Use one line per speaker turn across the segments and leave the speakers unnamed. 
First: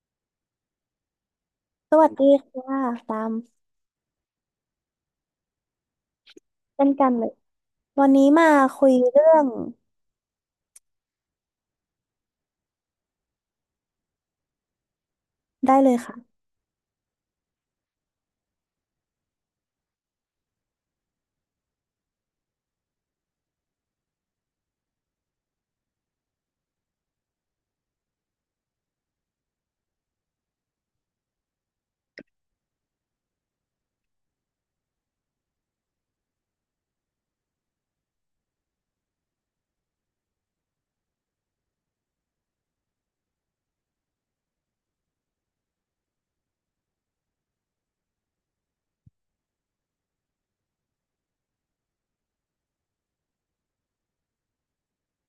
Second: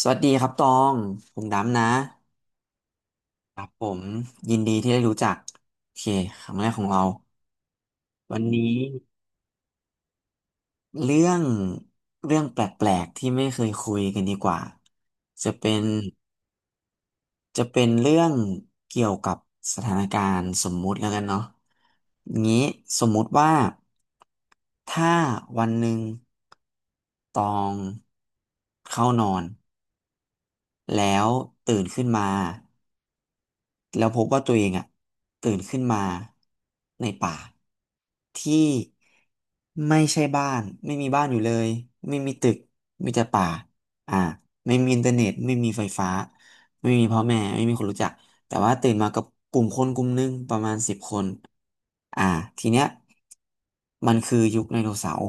สวัสดีครับตอง ผมดำนะ
สวัสดีค่ะตาม
ครับผมยินดีที่ได้รู้จักโอเคครั้งแรกขอ
เช่
ง
น
เรา
กันเลยวันนี้
วัน
มา
นี้
คุยเรื่อง
เรื่องเรื่องแปลกๆที่ไม่เคยคุยกันดีกว่าจะเป็
ได้
น
เลยค่ะ
จะเป็นเรื่องเกี่ยวกับสถานการณ์สมมุติแล้วกันเนาะงี้สมมุติว่าถ้าวันหนึ่งตองเข้านอนแล้วตื่นขึ้นมา แล้วพบว่าตัวเองอะตื่นขึ้นมาในป่าที่ไม่ใช่บ้านไม่มีบ้านอยู่เลยไม่มีตึกมีแต่ป่าอ่าไม่มีอินเทอร์เน็ตไม่มีไฟฟ้าไม่มีพ่อแม่ไม่มีคนรู้จักแต่ว่าตื่นมากับกลุ่มคนกลุ่มหนึงประมาณสิบคน อ่าทีเนี้ยมันคือยุคไดโนเสาร์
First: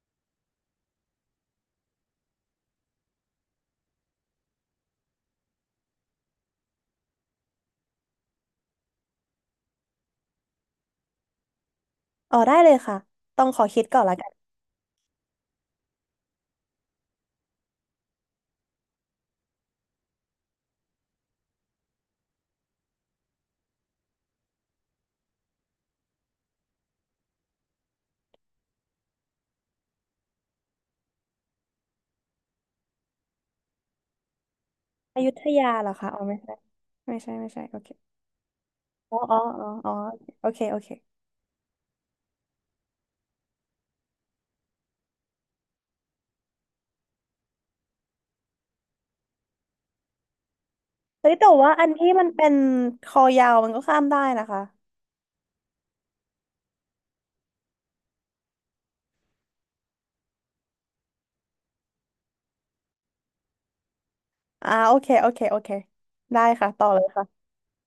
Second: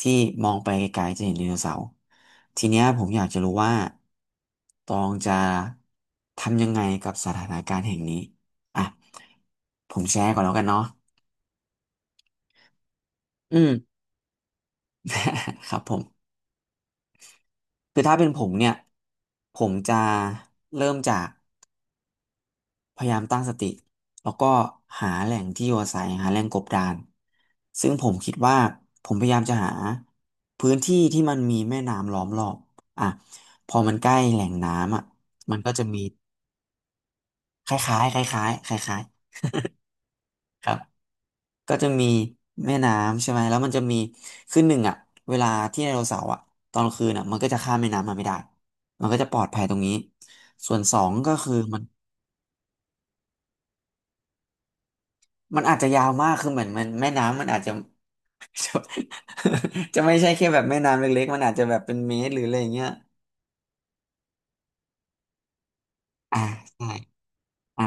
ที่มองไปไกลๆจะเห็นไดโนเสาร์ทีเนี้ยผมอยากจะรู้ว่าตองจะทำยังไงกับสถานการณ์แห่งนี้อ่ะผมแชร์ก่อนแล้วกันเนาะ
อ๋อได้เลยค่ะต้อง
อื
ขอ
ม
คิดก่อนละกัน
ครับผมคือถ้าเป็นผมเนี่ยผมจะเริ่มจาก พยายามตั้งสติแล้วก็หาแหล่งที่อยู่อาศัยหาแหล่งกบดานซึ่งผมคิดว่าผมพยายามจะหาพื้นที่ที่มันมีแม่น้ำล้อมรอบอ่ะพอมันใกล้แหล่งน้ำอ่ะ
อยุธ
มัน
ยา
ก็จะ
เหรอ
มี
คะอ๋อไม่ใช่ไม่ใช่ไม่ใช่
ค
โอเค
ล้ายๆคล้ายๆคล้าย
อ๋ออ๋ออ๋ออ๋อโอเค
ๆครั
โอ
บ
เค
ก็จะมีแม่น้ำใช่ไหมแล้วมันจะมีคือหนึ่งอ่ะเวลาที่ไดโนเสาร์อ่ะตอนกลางคืนอ่ะมันก็จะข้ามแม่น้ำมาไม่ได้มันก็จะปลอดภัยตรงนี้ส่วนสอง
เฮ้
ก็
ยแต่
คือ
ว่า
มัน
อันที่มันเป็นคอยาวมันก็ข้ามได้นะคะ
มันอาจจะยาวมากคือเหมือนแม่น้ำมันอาจจะ จะจะไม่ใช่แค่แบบแม่น้ำเล็กๆมันอาจจะแบบเป็นเมตรหรืออะไรอย่างเงี้ย
อ่าโอเคโอเคโอเค
อ่า
ได้ค่ะ
ใช่
ต่อเลยค่ะ
อ่ะ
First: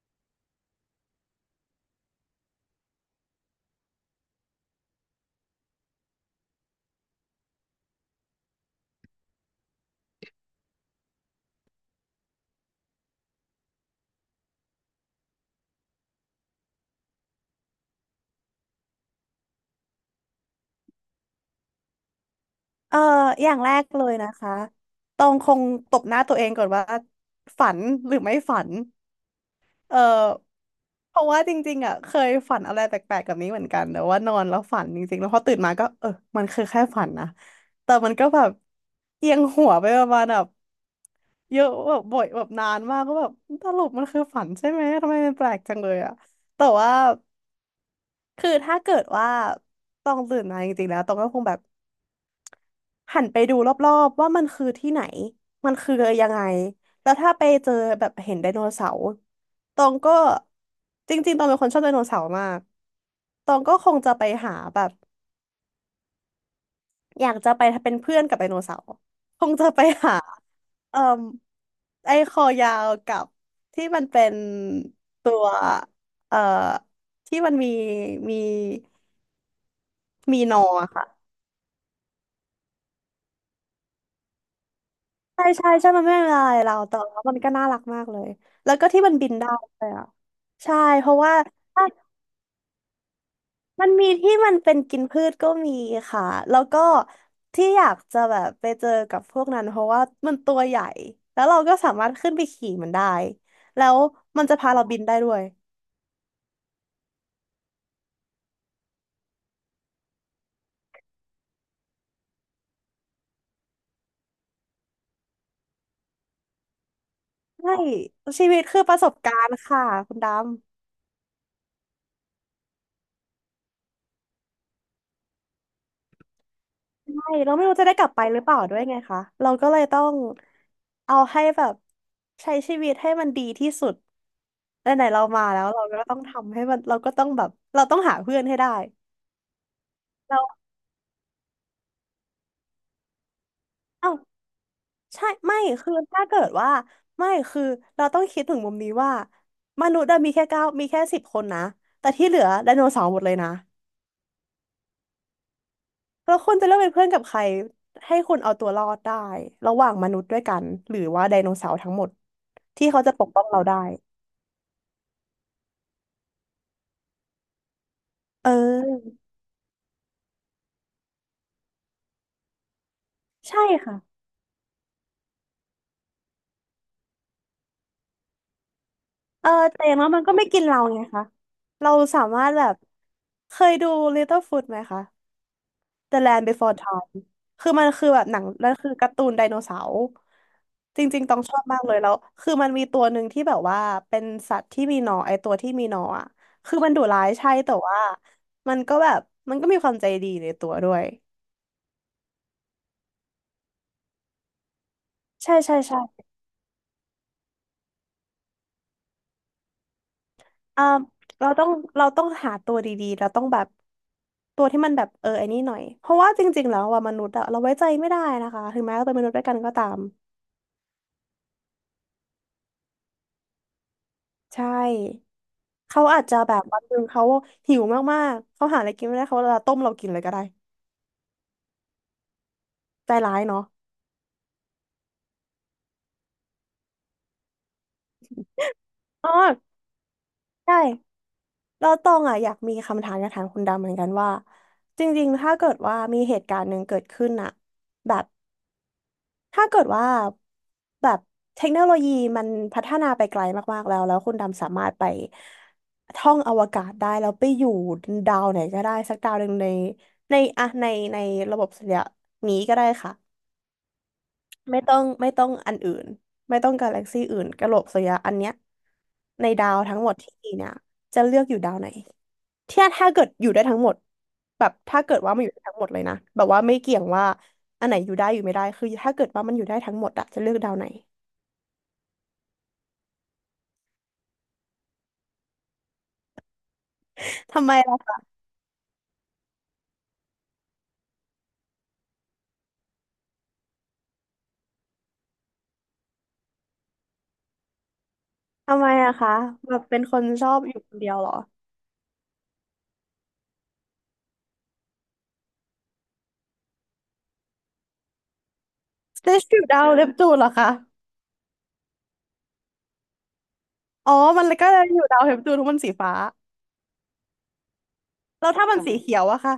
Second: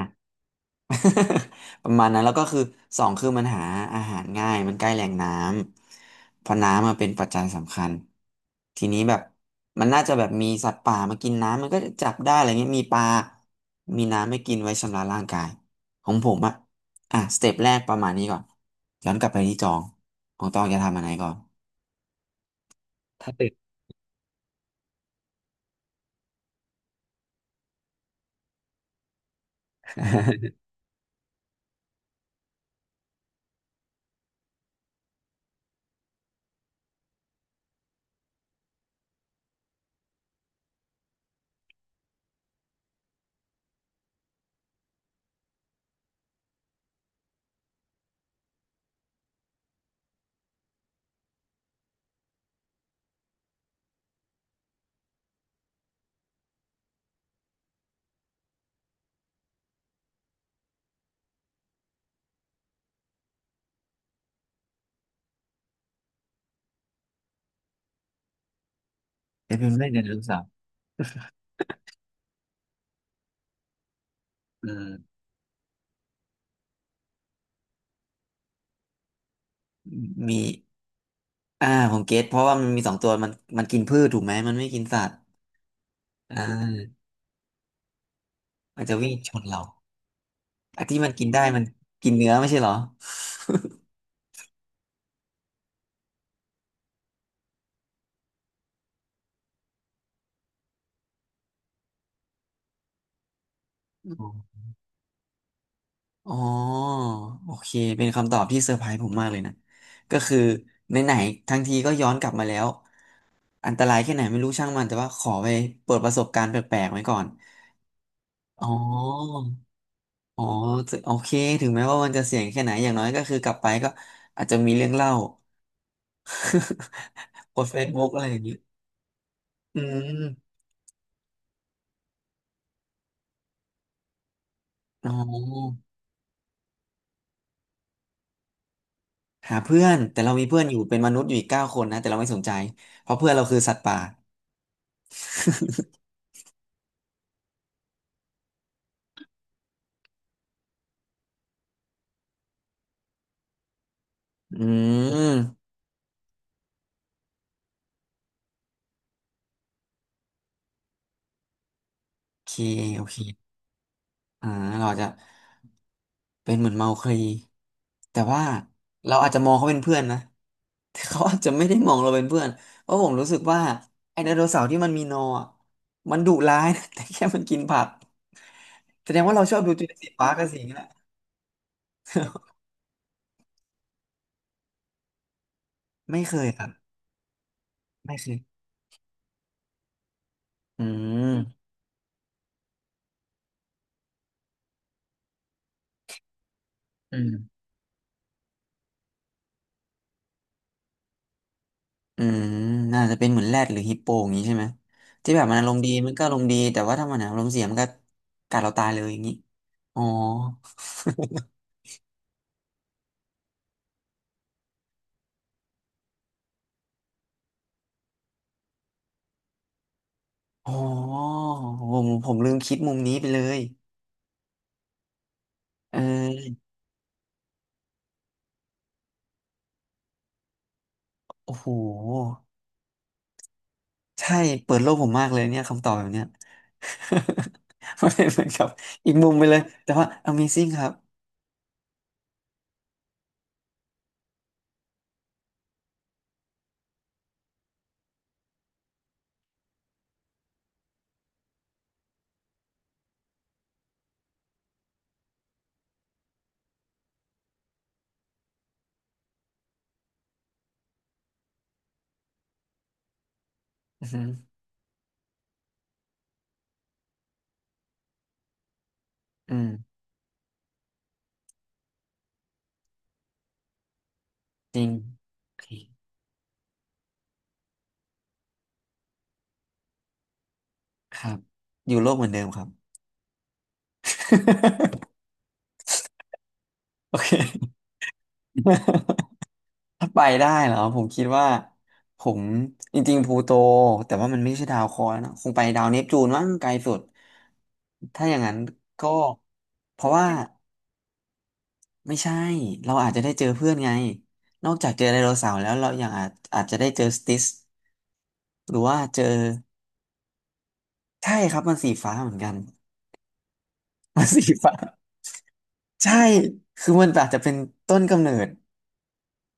ประมาณนั้นแล้วก็คือสองคือมันหาอาหารง่ายมันใกล้แหล่งน้ำเพราะน้ำมาเป็นปัจจัยสำคัญทีนี้แบบมันน่าจะแบบมีสัตว์ป่ามากินน้ำมันก็จะจับได้อะไรเงี้ยมีปลามีน้ำให้กินไว้ชำระร่างกายของผมอะอ่ะสเต็ปแรกประมาณนี้ก่อนย้อนกลับไปที่ตองของตองจะทำอะไรก่อน
เอ่อ
ถ้า
อ
ติด
ย่างแรกเลยนะคะต้องคงตบหน้าตัวเองก่อนว่าฝันหรือไม่ฝัน เอ อเพราะว่าจริงๆอ่ะเคยฝันอะไรแปลกๆแบบนี้เหมือนกันแต่ว่านอนแล้วฝันจริงๆแล้วพอตื่นมาก็เออมันคือแค่ฝันนะแต่มันก็แบบเอียงหัวไปประมาณแบบเยอะแบบบ่อยแบบนานมากก็แบบสรุปมันคือฝันใช่ไหมทำไมมันแปลกจังเลยอ่ะแต่ว่าคือถ้าเกิดว่าต้องตื่นมาจริงๆแล้วต้องก็คงแบบ หันไปดูรอบๆว่ามันคือที่ไหนมันคือยังไงแล้วถ้าไปเจอแบบเห็นไดโนเสาร์ตองก็จริงๆตองเป็นคนชอบไดโนเสาร์มากตองก็คงจะไปหาแบบอยากจะไปเป็นเพื่อนกับไดโนเสาร์คง
จะ
จะ
เป็น
ไป
ไม่เนได
หา
โนเสาร์
เอ่อไอ้คอยาวกับที่มันเป็น
เออ
ตัวเอ่อที่มันมีมีมี
มี
นอค่ะ
ผมเก็ตเพราะว่ามันมีสองตัวมันกินพืชถูกไหมมันไม่กินสัตว์
ใช่ใช่ใช่มันไม่เป็น
อ่
อะไรเรา
า
แต่ว่ามันก็น่ารักมากเลยแล้ว
มัน
ก็
จะ
ที่
วิ่
มั
ง
นบิ
ช
น
น
ได้
เรา
เลยอ่ะใช่
ไอ้ที่
เพ
มัน
ราะ
กิน
ว่า
ได้มัน
ถ้า
กินเนื้อไม่ใช่เหรอ
มันมีที่มันเป็นกินพืชก็มีค่ะแล้วก็ที่อยากจะแบบไปเจอกับพวกนั้นเพราะว่ามันตัวใหญ่แล้วเราก็สามารถขึ้นไปขี่มันได้แล้ว
อ๋
มันจะ
อ
พาเราบินได้ด้วย
อ๋อโอเคเป็นคำตอบที่เซอร์ไพรส์ผมมากเลยนะก็คือไหนๆทั้งทีก็ย้อนกลับมาแล้วอันตรายแค่ไหนไม่รู้ช่างมันแต่ว่าขอไปเปิดประสบการณ์แปลกๆไว้ก่อน
ใช่ชีวิต
อ๋อ
คือประสบการณ์ค่ะคุณ
อ๋อ
ดำ
ถึงโอเคถึงแม้ว่ามันจะเสี่ยงแค่ไหนอย่างน้อยก็คือกลับไปก็อาจจะมีเรื่องเล่า
ใช่ เรา
โพ
ไม่
ส
รู้
เฟ
จะ
ซ
ได้ก
บุ๊
ลั
ก
บ
อะ
ไป
ไรอ
ห
ย่า
รือ
ง
เป
นี้
ล่าด้วยไงคะเราก็เล
อื
ยต้อง
ม
เอาให้แบบใช้ชีวิตให้มันดีที่สุด ไหน
อ๋อ
ๆเรามาแล้วเราก็ต้องทำให้มันเราก็ต้องแบบเราต้องหาเพื่อนให้ได้
หาเพื่อนแต่เรามีเพื่อน
เรา
อยู่เป็นมนุษย์อยู่อีกเก้าคนนะแต่เราไม่สนใจเพราะเพื่อนเราคือสัตว์ป่า
เอ้าใช่ไม่คือถ้าเกิดว่าไม่คือเราต้องคิดถึงมุมนี้ว่ามนุษย์อะมีแค่9มีแค่10 คนนะแต่ที่เหลือไดโนเสาร์หมดเลยนะ
อืม
แล้วคุณจะเลือกเป็นเพื่อนกับใครให้คุณเอาตัวรอดได้ระหว่างมนุษย์ด้วยกันหรือว่าไดโนเสาร์ทั้งหมด
โอเค
ที่
โอ
เขาจะ
เค
ปกป้องเราได้
อ่าเราอาจจะเป็นเหมือนเมาคลีแต่ว่า
เ
เรา
ออ
อาจจะมองเขาเป็นเพื่อนนะแต่เขาอาจจะไม่ได้มองเราเป็นเพื่อนเพราะผมรู้สึกว่า
ใช่ค่ะ
ไอ้ไดโนเสาร์ที่มันมีนออะมันดุร้ายนะ แต่แค่มันกินผักแสดงว่าเรา
เออ
ชอบดู
แต่
จู
อ
รา
ย่า
ส
งน้
สิ
อ
ค
ยมัน
พาร์
ก็
ก
ไม่
กับสิ่
กิ
ง
น
นี้
เรา
แหละ
ไงคะเราสามารถ แบบเคยดู l ตเต l e f ฟ o d ไหมคะ The
ไม่เค
Land
ยครับ
Before Time คือมันคือ
ไม่
แบ
เค
บห
ย
นังแล้วคือการ์ตูนไดโนเสาร์
อื
จริงๆต้องชอบ
ม
มากเลยแล้ว คือมันมีตัวหนึ่งที่แบบว่าเป็นสัตว์ที่มีหนอนไอตัวที่มีหนอนอ่ะคือมันดุ
อื
ร้ายใช่
ม
แต่ว่ามันก็แบบมันก็มีความใจดีในตัวด้วย
อืมน่าจะเป็นเหมือนแรดหรือฮิปโปอย่างนี้ใช่ไหมที่แบบ
ใช่
มันอาร
ใช่
มณ์ดี
ใช่
มันก็อารมณ์ดีแต่ว่าถ้ามันอารมณ์เสียมันก็กัดเราตายเลยอย่างนี้อ๋อ
อ่าเราต้องหาตัวดีๆเราต้องแบบตัวที่มันแบบเออไอ้นี่หน่อย เพราะว่าจริงๆแล้วว่ามนุษย์อะเราไว้ใจไม่ได้นะคะถึงแม้เราเป็นมนุษย์ด้วยกันก็ตาม
อ๋อผมลืมคิดมุมนี้ไปเลย
ใช่
เ
เขาอาจจะแบบ
ออ
วันหนึ่งเขาหิวมากๆ เขาหาอะไรกินไม่ได้เขาจะต้มเรากินเลยก็ได้
โอ้โห
ใจร้ายเนาะ
ใช่เปิดโลกผมมากเลยเนี่ยคำตอบแบบเนี้ย มันเป็นเหมือนกับอีกมุ
อ๋อ
มไปเลยแต่ว่า Amazing ครับ
ใช่แล้วตองอ่ะอยากมีคำถามอยากถามคุณดำเหมือนกันว่า จริงๆ ถ้าเกิดว่ามีเหตุการณ์หนึ่งเกิดขึ้นอะแบบถ้าเกิดว่าแบบเทคโนโลยีมันพัฒนาไปไกลมากๆ แล้วแล้วคุณดำสามารถไปท่องอวกาศได้แล้วไปอยู่ดาวไหนก็ได้สักดาวหนึ่งในอะในในระบบสุริยะนี้ก็ได้ค่ะ
อือหือ
ไม่ต้องไม่ต้องอันอื่นไม่ต้องกาแล็กซี่อื่นกะโหลกสุริยะอันเนี้ยใน
อื
ดาว
ม
ทั้งหมดที่มีเนี่ยจะเลือกอยู่ดาวไหนที่ถ้าเกิดอยู่ได้ทั้งหมดแบบ
จริง
ถ้าเกิดว่ามันอ
โอ
ยู่ได้
เค
ทั้งหมดเลยนะแบบว่าไม่เกี่ยงว่าอันไหนอยู่ได้อยู่ไม่ได้คือถ้าเกิดว่ามันอยู่ได้ทั้งหมดอะจะเลือกดาวไหน
ครับอยู่โลกเหมือนเดิมครับ โอเค
ทำไมล่ะ
ถ้าไปได้เหรอผมคิดว่าผมจริงๆพลูโตแต่ว่ามันไม่ใช่ดาวเคราะห์นะคงไปดาวเนปจูนมั้งไกลสุดถ้าอย่างนั้น
ทำไม
ก็
อะคะแบบเป็
เพ
น
ราะ
คน
ว่า
ชอบอยู่คนเดียวเหรอ
ไม่ใช่เราอาจจะได้เจอเพื่อนไงนอกจากเจอไดโนเสาร์แล้วเรายังอาจจะได้เจอสติสหรือว่าเจ
ส
อ
เตชอยู่ดาว เนปจูนเหรอคะ
ใช่ครับมันสีฟ้าเหมือนกัน
อ๋อ
มันสี
มันก็
ฟ้า
อยู่ดาวเนปจูนเพราะมันสีฟ้า
ใช่คือมันอาจจะเป็นต้นกำเนิ
แล้
ด
วถ้ามันสีเขียวอะคะ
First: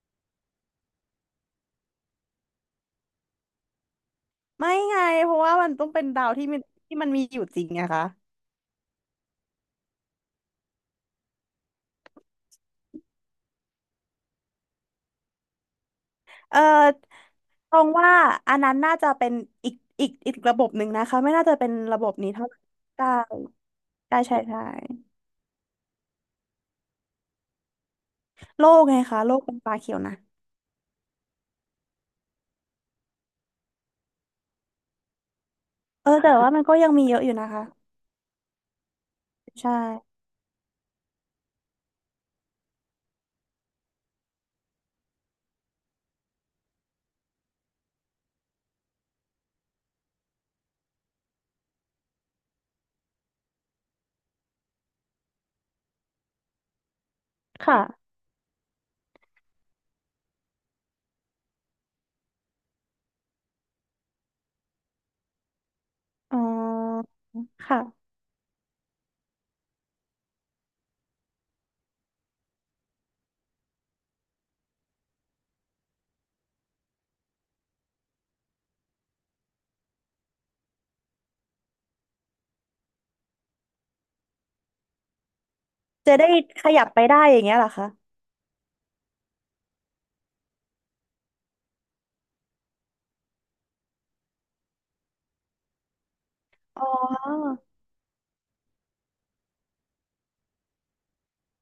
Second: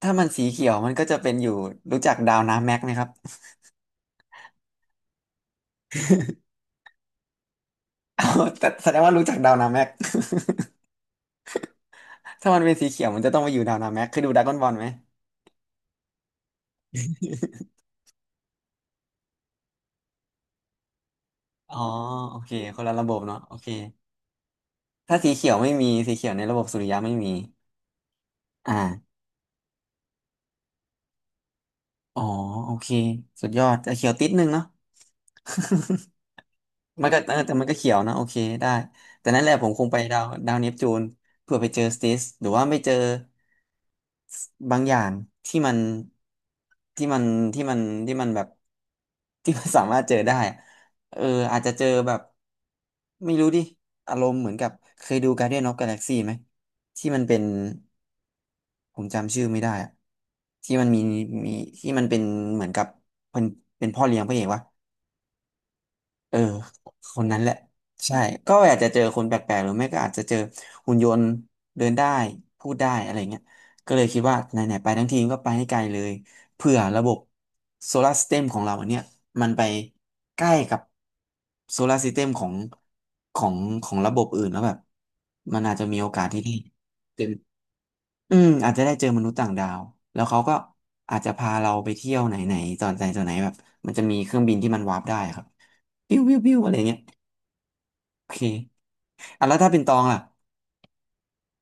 ถ้ามันสีเขียวมันก็จะเป็นอยู่รู้จักดาวน้ำแม็กไหมครับ
ไม่ไงเพราะว่ามันต้องเป็นดาวที่มันมีอยู่จริงไงคะ
เอาแต่แสดงว่ารู้จักดาวนาแม็ก ถ้ามันเป็นสีเขียวมันจะต้องมาอยู่ดาวนาแม็กเคือดูดราก้อนบอลไหม
เออ ตรงว่าอันนั้นน่าจะเป็นอีกอีกระบบหนึ่งนะคะไม่น่าจะเป็น
อ๋อ
ระบบนี้
โอ
เท่า
เค
ไหร่
คนละระ
ได้
บบเนาะโอเค
ได้ใช่ใช่
ถ้าสีเขียวไม่มีสีเขียวในระบบสุริยะไม่มี
โลกไง
อ่า
คะโลกเป็นปลาเขียวนะ
อ๋อโอเคสุดยอดจะเขียวติดนึงเนาะ
เอ อแต่ว่ามันก็ยังมี
มัน
เย
ก็
อะอยู่นะ
แต่
คะ
มันก็เขียวนะโอเคได้แต่นั่นแหละผม
ใช่
คงไปดาวเนปจูนเพื่อไปเจอสติสหรือว่าไม่เจอบางอย่างที่มันที่มันที่มันที่มันแบบที่มันสามารถเจอได้อะเอออาจจะเจอแบบไม่รู้ดิอารมณ์เหมือนกับเคยดู Guardian of Galaxy ไหมที่มันเป็น
ค่ะ
ผมจำชื่อไม่ได้อะที่มันมีที่มันเป็นเหมือนกับเป็นเป็นพ่อเลี้ยงพระเอกวะ เอ
อ๋
อ
อ
คนนั้นแหละ
ค่ะ
ใช่ก็อาจจะเจอคนแปลกๆหรือไม่ก็อาจจะเจอหุ่นยนต์เดินได้พูดได้อะไรเงี้ยก็เลยคิดว่าไหนๆไปทั้งทีก็ไปให้ไกลเลยเผื่อระบบโซลาร์ส y ต e มของเราอันเนี้ยมันไปใกล้กับโซลาร์ส y ต e มของของระบบอื่นแล้วแบบมันอาจจะมีโอ
จะ
กาส
ได้
ที่ได้
ขยับไปได้อย่างเงี้ยเหรอคะ
อืมอาจจะได้เจอมนุษย์ต่างดาวแล้วเขาก็อาจจะพาเราไปเที่ยวไหนไหนตอนไหนแบบมันจะมีเครื่องบินที่มันวาร์ปได้ครับปิ้วปิ้วปิ้วอะไร
อ๋
เงี้ย
อ
โอเคอ่ะแล้วถ้าเป็นตองล่ะ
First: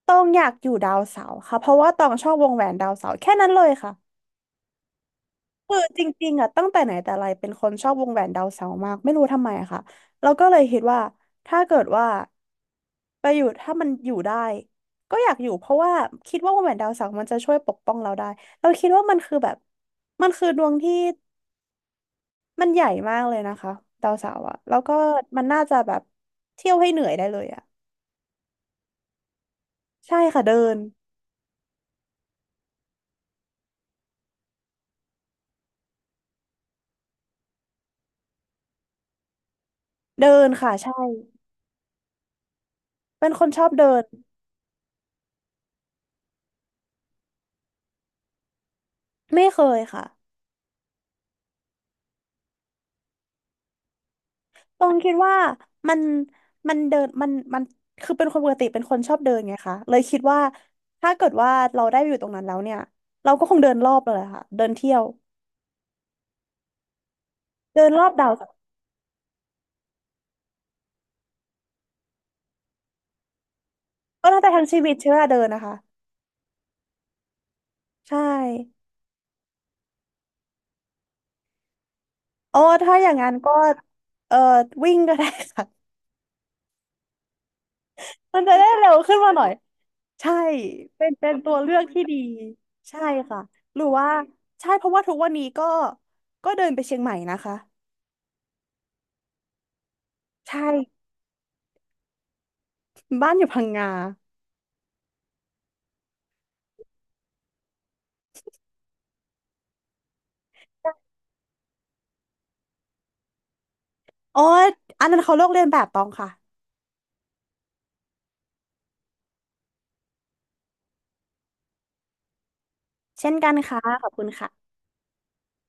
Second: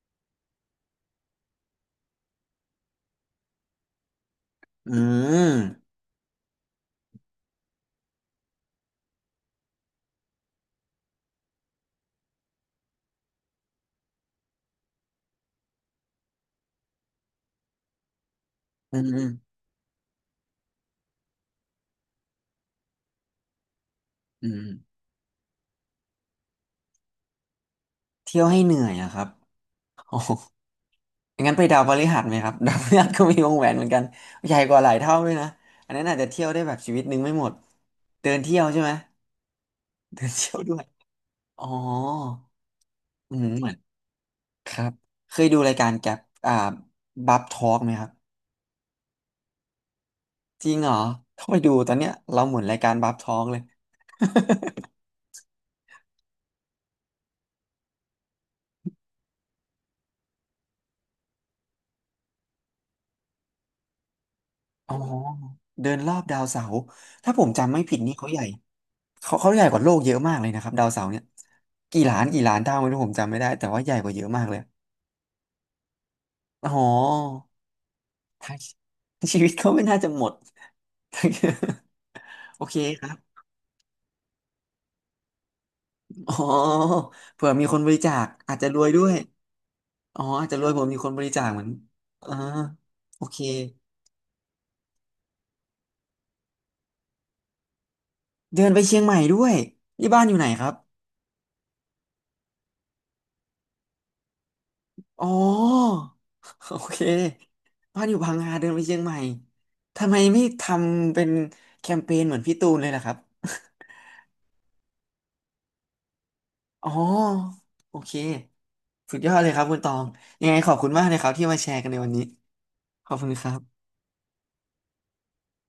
ต้องอยากอยู่ดาวเสาร์ค่ะเพราะว่าต้องชอบวงแหวนดาวเสาร์แค่นั้นเลยค่ะ
อืม
คือจริงๆอ่ะตั้งแต่ไหนแต่ไรเป็นคนชอบวงแหวนดาวเสาร์มากไม่รู้ทำไมอะค่ะเราวก็เลยคิดว่าถ้าเกิดว่าไปอยู่ถ้ามันอยู่ได้ก็อยากอยู่เพราะว่าคิดว่าวงแหวนดาวเสาร์มันจะช่วยปกป้องเราได้เราคิด
อื
ว่า
ม
มัน
อืม
คือแบบมันคือดวงที่มันใหญ่มากเลยนะคะดาวเสาร์
อื
อ่ะ
ม
แล้วก็มันน่าจะแบบเที่ยวให้เหนื่อยได้เลยอ่ะ
เที่ยวให้เหนื่อยอะครับโอ้
ใช่
โห
ค่ะเดิน
งั้นไปดาวพฤหัสไหมครับ ดาวพฤหัสก็มีวงแหวนเหมือนกันใหญ่กว่าหลายเท่าด้วยนะอันนั้นอาจจะเที่ยวได้แบบชีวิตนึงไม่หมดเดินเที่ยวใช่ไหมเดิ
เดิ
น
น
เที่ยว
ค่ะ
ด้วย
ใช่
อ๋อ
เป็น
อื
ค
ม
นช
เห
อ
มื
บ
อน
เดิน
ครับเคยดูรายการแกบอ่าบับทอล์กไหมครับ
ไม่เคยค่ะ
จริงเหรอต้องไปดูตอนเนี้ยเราหมุนรายการบับทอล์กเลย
ตรงคิดว่ามันเดินมันคือเป็นคนปกติเป็นคนชอบเดินไงคะเลยคิดว่าถ้าเกิดว่าเราได้ไปอยู่ตรงนั้นแล้วเนี่ยเราก็คงเดินรอบเลยค่ะเดิน เที่
อ๋อ
ยว
เดินรอบดาวเสาร์ถ้าผมจำไม่
เดิน
ผิด
รอ
นี่
บ
เขา
ดาว
ใหญ่เขาใหญ่กว่าโลกเยอะมากเลยนะครับดาวเสาร์เนี่ยกี่ล้านเท่าไม่รู้ผมจำไม่ได้แต่ว่าใหญ่กว่าเย
ก็
อะ
น่า
มาก
จะ
เลย
ทั้งชีวิตใช้เวลาเดินนะคะ
อ๋อ
ใช่
ทั้ง ชีวิตเขาไม่น่าจะหมด
อ๋อ
โอเค
ถ้า
ค
อ
รั
ย่า
บ
งนั้นก็เอ่อวิ่งก็ได้ค่ะ
อ๋อเผื่อมีคนบริจาค
มันจะ
อาจจะ
ได้
รวย
เร็ว
ด้วย
ขึ้นมาหน่อย
อ๋อ
ใช่
อาจจะรวยผมมี
เป็
คน
น
บริจาค
ตัว
เหมือน
เลือกที่ดี
อ่า
ใช่
โอเค
ค่ะหรือว่าใช่เพราะว่าทุกวันนี้ก็เดินไปเชียงใหม่นะคะ
เดินไปเชียงใหม่ด้วยนี่บ้านอยู่ไหน
ใช่
ครับ
บ้านอยู่พังงา
อ๋อ โอเคบ้านอยู่พังงาเดินไปเชียงใหม่ทำไมไม่ทำเป็นแคมเปญเหมือนพี่ตูนเลยล่ะครับ
โอ้อันนั้นเขาเลือกเรียนแบบตองค่ะ
อ๋อโอเคสุดยอดเลยครับคุณตองยังไงขอบคุณมากเลยครับที่มาแชร์กันในวันนี้ขอบคุ
เช่
ณ
น
ค
กั
รั
นค่ะ
บ
ขอบคุณค่ะ